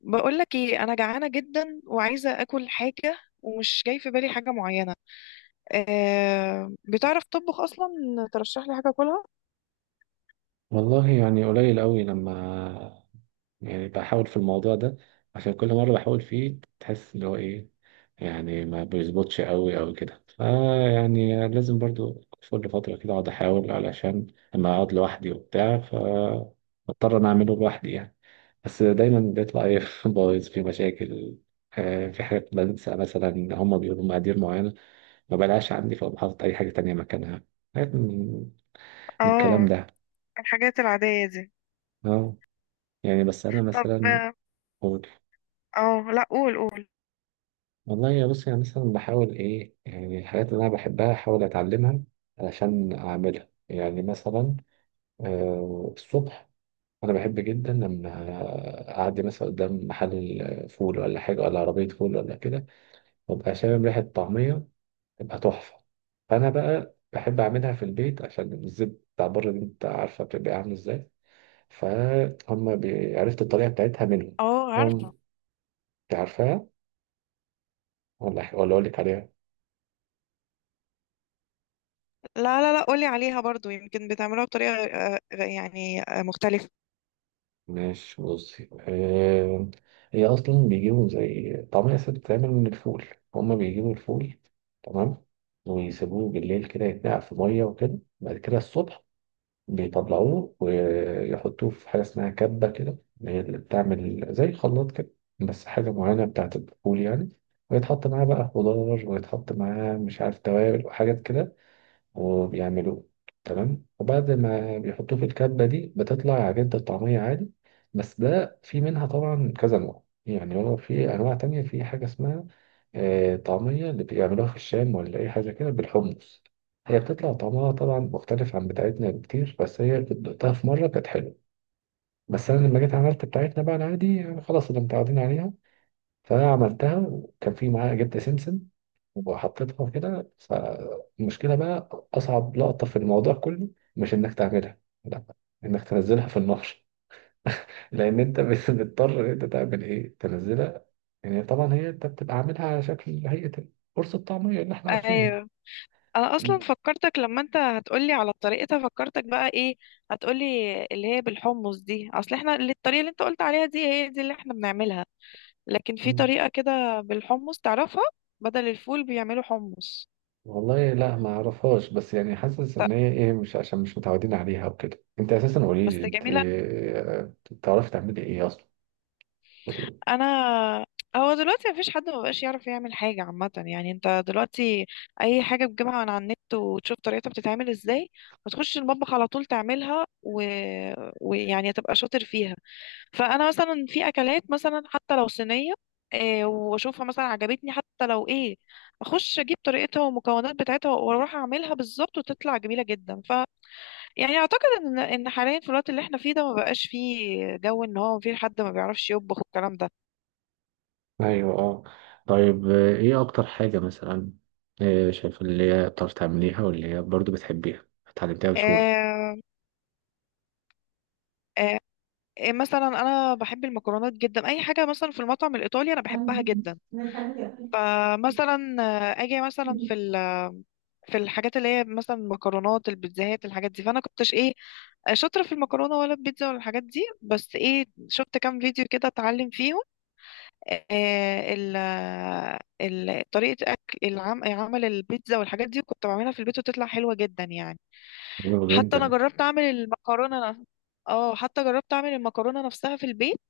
بقولك ايه، انا جعانه جدا وعايزه اكل حاجه، ومش جاي في بالي حاجه معينه. أه، بتعرف تطبخ اصلا؟ ترشح لي حاجه اكلها. والله يعني قليل قوي لما بحاول في الموضوع ده، عشان كل مرة بحاول فيه تحس اللي هو ايه، يعني ما بيظبطش قوي او كده، فيعني لازم برضو كل فترة كده اقعد احاول، علشان لما اقعد لوحدي وبتاع فاضطر انا اعمله لوحدي يعني. بس دايما بيطلع ايه بايظ، في مشاكل. في حاجات بنسى، مثلا هما بيقولوا مقادير معينة ما بلاقيهاش عندي، فبحط اي حاجة تانية مكانها. حاجات من الكلام اه. ده. الحاجات العادية دي. اه، يعني بس أنا طب، مثلا اه. أقول، آه، لا، قول قول. والله يا بص يعني مثلا بحاول إيه، يعني الحاجات اللي أنا بحبها أحاول أتعلمها علشان أعملها، يعني مثلا الصبح أنا بحب جدا لما أعدي مثلا قدام محل فول ولا حاجة، ولا عربية فول ولا كده، وأبقى شامم ريحة طعمية تبقى تحفة. فأنا بقى بحب أعملها في البيت، عشان الزيت بتاع بره دي أنت عارفة بتبقى عامل إزاي. فهم عرفت الطريقة بتاعتها منهم. اه، عارفه. إنهم- أنت عارفاها ولا أقول لك عليها؟ لا لا لا، قولي عليها برضو، يمكن بتعملوها بطريقه يعني مختلفه. ماشي بصي. هي أصلا بيجيبوا زي طعمية ست، بتتعمل من الفول، هما بيجيبوا الفول تمام، ويسيبوه بالليل كده يتنقع في مية وكده. بعد كده الصبح بيطلعوه ويحطوه في حاجة اسمها كبة كده، هي اللي بتعمل زي خلاط كده، بس حاجة معينة بتاعت الفول يعني. ويتحط معاه بقى خضار، ويتحط معاه مش عارف توابل وحاجات كده، وبيعملوه. تمام، وبعد ما بيحطوه في الكبة دي بتطلع عجينة الطعمية عادي. بس ده في منها طبعا كذا نوع، يعني هو في أنواع تانية، في حاجة اسمها طعمية اللي بيعملوها في الشام ولا أي حاجة كده بالحمص. هي بتطلع طعمها طبعا مختلف عن بتاعتنا بكتير، بس هي كنت دقتها في مرة كانت حلوة. بس أنا لما جيت عملت بتاعتنا بقى العادي، يعني خلاص اللي متعودين عليها. فعملتها وكان في معاها جبت سمسم، وحطيتها كده. فالمشكلة بقى أصعب لقطة في الموضوع كله مش إنك تعملها، لا، إنك تنزلها في النقش. لأن أنت بتضطر إن أنت تعمل إيه، تنزلها. يعني طبعا هي أنت بتبقى عاملها على شكل هيئة قرص الطعمية اللي إحنا عارفينها. ايوه. انا اصلا فكرتك لما انت هتقولي على طريقتها، فكرتك بقى ايه هتقولي؟ اللي هي بالحمص دي. اصل احنا الطريقه اللي انت قلت عليها دي هي دي اللي احنا بنعملها، لكن في م. طريقة كده بالحمص، تعرفها؟ بدل الفول بيعملوا حمص. والله لا ما أعرفهاش، بس يعني حاسس إن ط- هي إيه، مش عشان مش متعودين عليها وكده. أنت أساسا قولي بس لي أنت جميلة. بتعرفي تعملي إيه أصلا؟ أنا، هو دلوقتي مفيش حد مبقاش يعرف يعمل حاجة، عامة يعني انت دلوقتي أي حاجة بتجيبها من على النت وتشوف طريقتها بتتعمل ازاي وتخش المطبخ على طول تعملها ويعني تبقى شاطر فيها. فأنا مثلا في أكلات، مثلا حتى لو صينية، إيه واشوفها مثلا عجبتني، حتى لو ايه اخش اجيب طريقتها والمكونات بتاعتها واروح اعملها بالظبط وتطلع جميله جدا. يعني اعتقد ان حاليا في الوقت اللي احنا فيه ده ما بقاش فيه جو ان هو في حد ما بيعرفش يطبخ والكلام ده. ايوه اه. طيب، ايه اكتر حاجة مثلا شايف اللي هي بتعرف تعمليها، واللي هي برضو بتحبيها اتعلمتيها بسهولة؟ آه. آه. مثلا انا بحب المكرونات جدا، اي حاجه مثلا في المطعم الايطالي انا بحبها حلو جدا. فمثلا اجي مثلا في الحاجات اللي هي مثلا المكرونات، البيتزاهات، الحاجات دي، فانا كنتش ايه شاطره في المكرونه ولا البيتزا ولا الحاجات دي، بس ايه شفت كام فيديو كده اتعلم فيهم آه، ال ال طريقة أكل عمل البيتزا والحاجات دي كنت بعملها في البيت وتطلع حلوة جدا يعني. حتى أنا جدا. جربت أعمل المكرونة. حتى جربت أعمل المكرونة نفسها في البيت.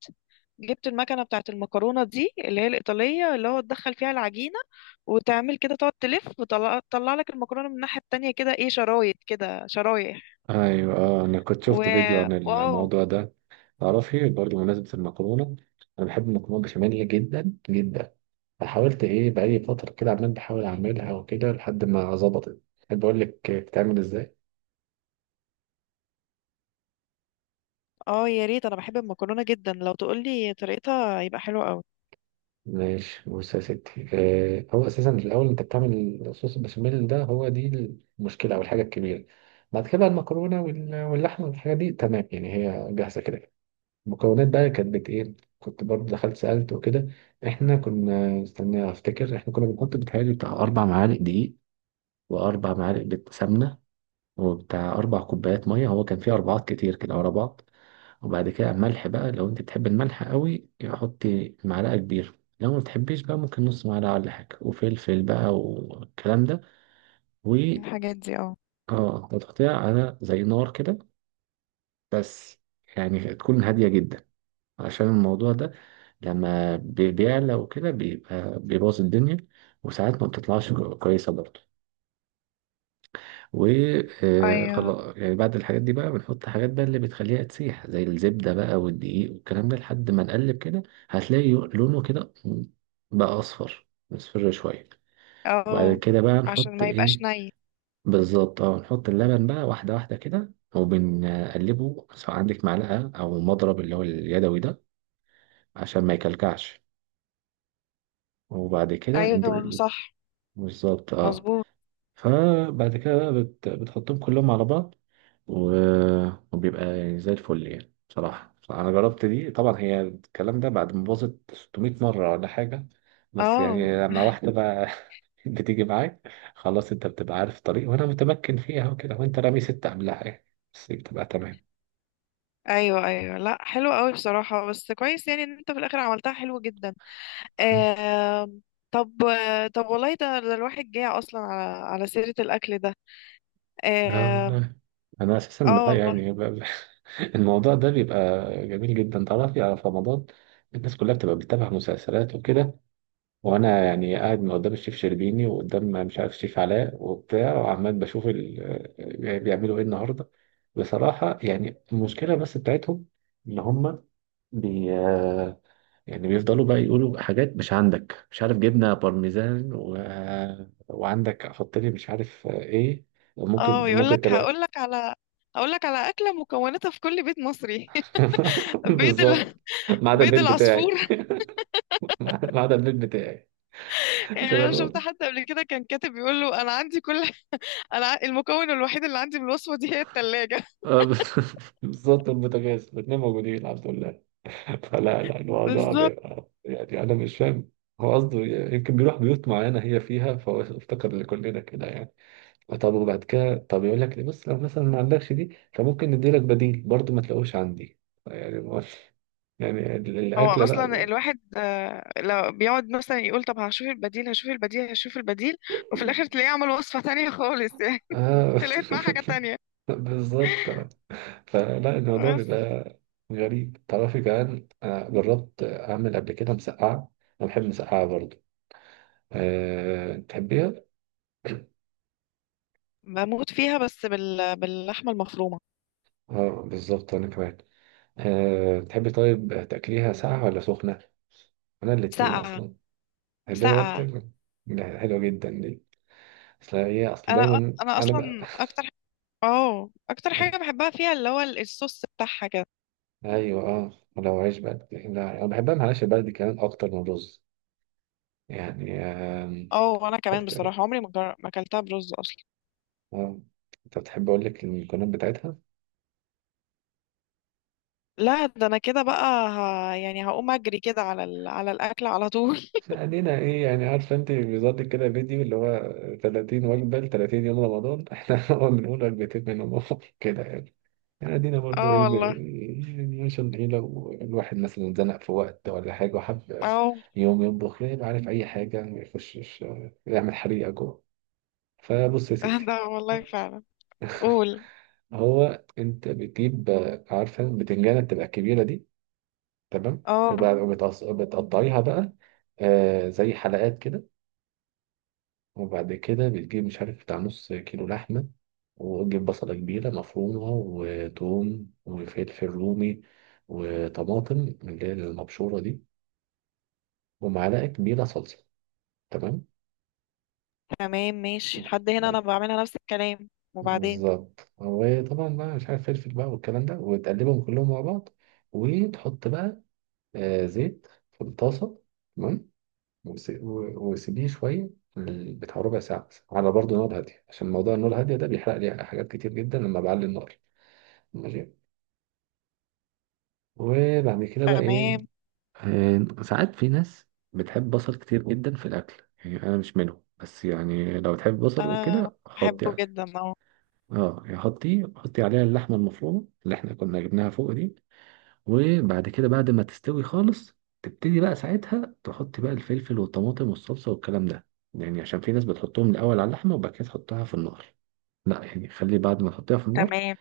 جبت المكنة بتاعة المكرونة دي اللي هي الإيطالية، اللي هو تدخل فيها العجينة وتعمل كده، تقعد تلف وتطلع لك المكرونة من الناحية التانية، كده ايه، شرايط كده، شرايح. ايوه اه، انا كنت و شفت فيديو عن واو. الموضوع ده. تعرفي برضو بمناسبة المكرونة، انا بحب المكرونة بشاميل جدا جدا. فحاولت ايه، بقالي فترة كده عمال بحاول اعملها وكده لحد ما ظبطت. احب اقول لك بتتعمل ازاي؟ اه يا ريت، انا بحب المكرونة جدا، لو تقولي طريقتها يبقى حلو قوي. ماشي بص يا ستي. هو اساسا الاول انت بتعمل صوص البشاميل ده، هو دي المشكله او الحاجه الكبيره. بعد كده بقى المكرونه واللحمه والحاجه دي تمام، يعني هي جاهزه كده. المكونات بقى كانت بت ايه؟ كنت برضه دخلت سالت وكده. احنا كنا استنى، افتكر احنا كنا بنحط بتهيألي بتاع 4 معالق دقيق، واربع معالق سمنه، وبتاع 4 كوبايات ميه. هو كان فيه اربعات كتير كده ورا بعض. وبعد كده ملح بقى، لو انت بتحب الملح قوي حطي معلقة كبيرة، لو ما بتحبيش بقى ممكن نص معلقة ولا حاجة، وفلفل بقى والكلام ده. و الحاجات دي اه. اه، هتحطيها على زي نار كده، بس يعني تكون هادية جدا، عشان الموضوع ده لما بيعلى وكده بيبقى بيبوظ الدنيا، وساعات ما بتطلعش كويسة برضه. ايوه وخلاص، يعني بعد الحاجات دي بقى بنحط حاجات بقى اللي بتخليها تسيح، زي الزبدة بقى والدقيق والكلام ده، لحد ما نقلب كده. هتلاقي لونه كده بقى أصفر، مصفر شوية. وبعد اه، كده بقى عشان نحط ما يبقاش إيه؟ ني. بالظبط اه، نحط اللبن بقى واحدة واحدة كده، وبنقلبه سواء عندك معلقة أو مضرب اللي هو اليدوي ده، عشان ما يكلكعش. وبعد كده انت ايوه صح، بالظبط اه. مظبوط. فبعد كده بقى بتحطهم كلهم على بعض، وبيبقى يعني زي الفل. يعني بصراحة أنا جربت دي طبعا، هي الكلام ده بعد ما باظت 600 مرة ولا حاجة. بس اه، يعني لما واحدة بقى بتيجي معاك خلاص، أنت بتبقى عارف الطريق وأنا متمكن فيها وكده، وأنت رامي ستة قبلها يعني، بس بتبقى تمام. ايوه ايوه، لا حلو قوي بصراحه، بس كويس يعني ان انت في الاخر عملتها حلو جدا. آم، طب طب والله، ده الواحد جاي اصلا على سيره الاكل ده. آم، والله أنا أساسا اه بقى والله. يعني الموضوع ده بيبقى جميل جدا. تعرفي على في رمضان الناس كلها بتبقى بتتابع مسلسلات وكده، وانا يعني قاعد من قدام الشيف شربيني وقدام مش عارف الشيف علاء وبتاع، وعمال بشوف ال... آه، يعني بيعملوا ايه النهارده. بصراحه يعني المشكله بس بتاعتهم ان هم بي آه، يعني بيفضلوا بقى يقولوا حاجات مش عندك، مش عارف جبنه بارميزان و... آه، وعندك حط لي مش عارف ايه. ممكن اه. يقول ممكن لك، تبقى هقول لك على اكله مكوناتها في كل بيت مصري. بيض بالظبط. ال... ما عدا بيض البيت العصفور. بتاعي ما عدا البيت بتاعي يعني تبقى انا شفت الأول. حد قبل كده كان كاتب بيقول له، انا عندي كل، انا المكون الوحيد اللي عندي من الوصفه دي هي الثلاجه. آه، بالظبط، البوتاجاز الاثنين موجودين الحمد لله. فلا لا الموضوع بالظبط. بيبقى، يعني أنا مش فاهم هو قصده، يمكن بيروح بيوت معينة هي فيها فهو افتكر لكلنا كده يعني. طب وبعد كده، طب يقول لك ليه بص، لو مثلا ما عندكش دي فممكن نديلك بديل، برضو ما تلاقوش عندي. يعني يعني هو الأكلة اصلا بقى الواحد لو بيقعد مثلا يقول طب هشوف البديل، هشوف البديل، هشوف البديل، وفي الاخر تلاقيه عمل وصفة تانية خالص يعني. آه. طلعت معاه حاجة تانية. بالظبط. فلا الموضوع بس بيبقى غريب. تعرفي كمان أنا جربت أعمل قبل كده مسقعة، أنا بحب مسقعة برضو. أه تحبيها؟ بموت فيها، بس باللحمة المفرومة. اه بالظبط أنا كمان. أه تحبي طيب تأكليها ساقعة ولا سخنة؟ أنا الاتنين ساقعة. أصلا. تحبيها برضه ساقعة. تاكل؟ لا، حلوة جدا دي. أصل هي، أصل انا دايما أنا اصلا بقى اكتر، اه اكتر حاجة بحبها فيها اللي هو الصوص بتاعها كده. أيوة أه، ولو عيش بقى لا أنا بحبها مع العيش البلدي كمان أكتر من الرز يعني آم، اه وانا كمان أكتر. بصراحة عمري ما اكلتها برز اصلا. أه، أنت بتحب أقول لك المكونات بتاعتها؟ لا، ده انا كده بقى يعني هقوم اجري كده على الاكل على طول. علينا ايه يعني عارفه انت، بيظبط كده فيديو اللي هو 30 وجبه ل 30 يوم رمضان احنا هو بنقول وجبتين منهم كده يعني. يعني ادينا برضو اه ايه والله. يعني عشان ايه، لو الواحد مثلا اتزنق في وقت ولا حاجه وحب اه. يوم يطبخ يبقى عارف اي حاجه ما يخشش يعمل حريقه جوه. فبص يا ستي، ده والله فعلا. قول. هو انت بتجيب عارفه البتنجانه بتبقى الكبيره دي، تمام، اه، وبتقطعيها بقى آه زي حلقات كده. وبعد كده بتجيب مش عارف بتاع نص كيلو لحمة، وتجيب بصلة كبيرة مفرومة وتوم وفلفل رومي، وطماطم اللي هي المبشورة دي، ومعلقة كبيرة صلصة. تمام. تمام ماشي لحد هنا، انا بعملها نفس الكلام وبعدين. بالظبط، وطبعا بقى مش عارف فلفل بقى والكلام ده، وتقلبهم كلهم مع بعض. وتحط بقى زيت في الطاسة، تمام. وسيبيه شوية، بتاع ربع ساعة مثلا، على برضه نار هادية، عشان موضوع النار الهادية ده بيحرق لي حاجات كتير جدا لما بعلي النار. ماشي. وبعد كده بقى ايه؟ تمام. ساعات في ناس بتحب بصل كتير جدا في الاكل، يعني انا مش منهم، بس يعني لو تحب بصل انا وكده حطي بحبه عليه. جدا اه. اه يعني حطي عليها اللحمه المفرومه اللي احنا كنا جبناها فوق دي. وبعد كده بعد ما تستوي خالص، تبتدي بقى ساعتها تحطي بقى الفلفل والطماطم والصلصه والكلام ده، يعني عشان في ناس بتحطهم الاول على اللحمه وبعد كده تحطها في النار. لا، يعني خلي بعد ما تحطيها في النار، تمام.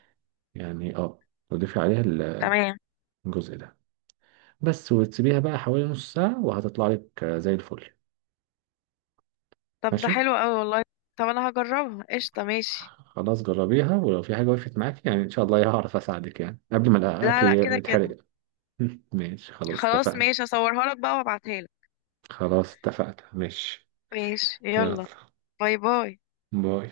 يعني اه، تضيفي عليها تمام. الجزء ده بس. وتسيبيها بقى حوالي نص ساعة، وهتطلع لك زي الفل. طب ده ماشي. حلو قوي والله. طب انا هجربها، قشطة ماشي. خلاص جربيها، ولو في حاجة وقفت معاك يعني إن شاء الله هعرف أساعدك، يعني قبل ما لا الأكل لا، كده كده. يتحرق. ماشي خلاص خلاص اتفقنا. ماشي، اصورها لك بقى وابعتها لك. خلاص اتفقنا ماشي. ماشي يلا، يلا. باي باي. باي.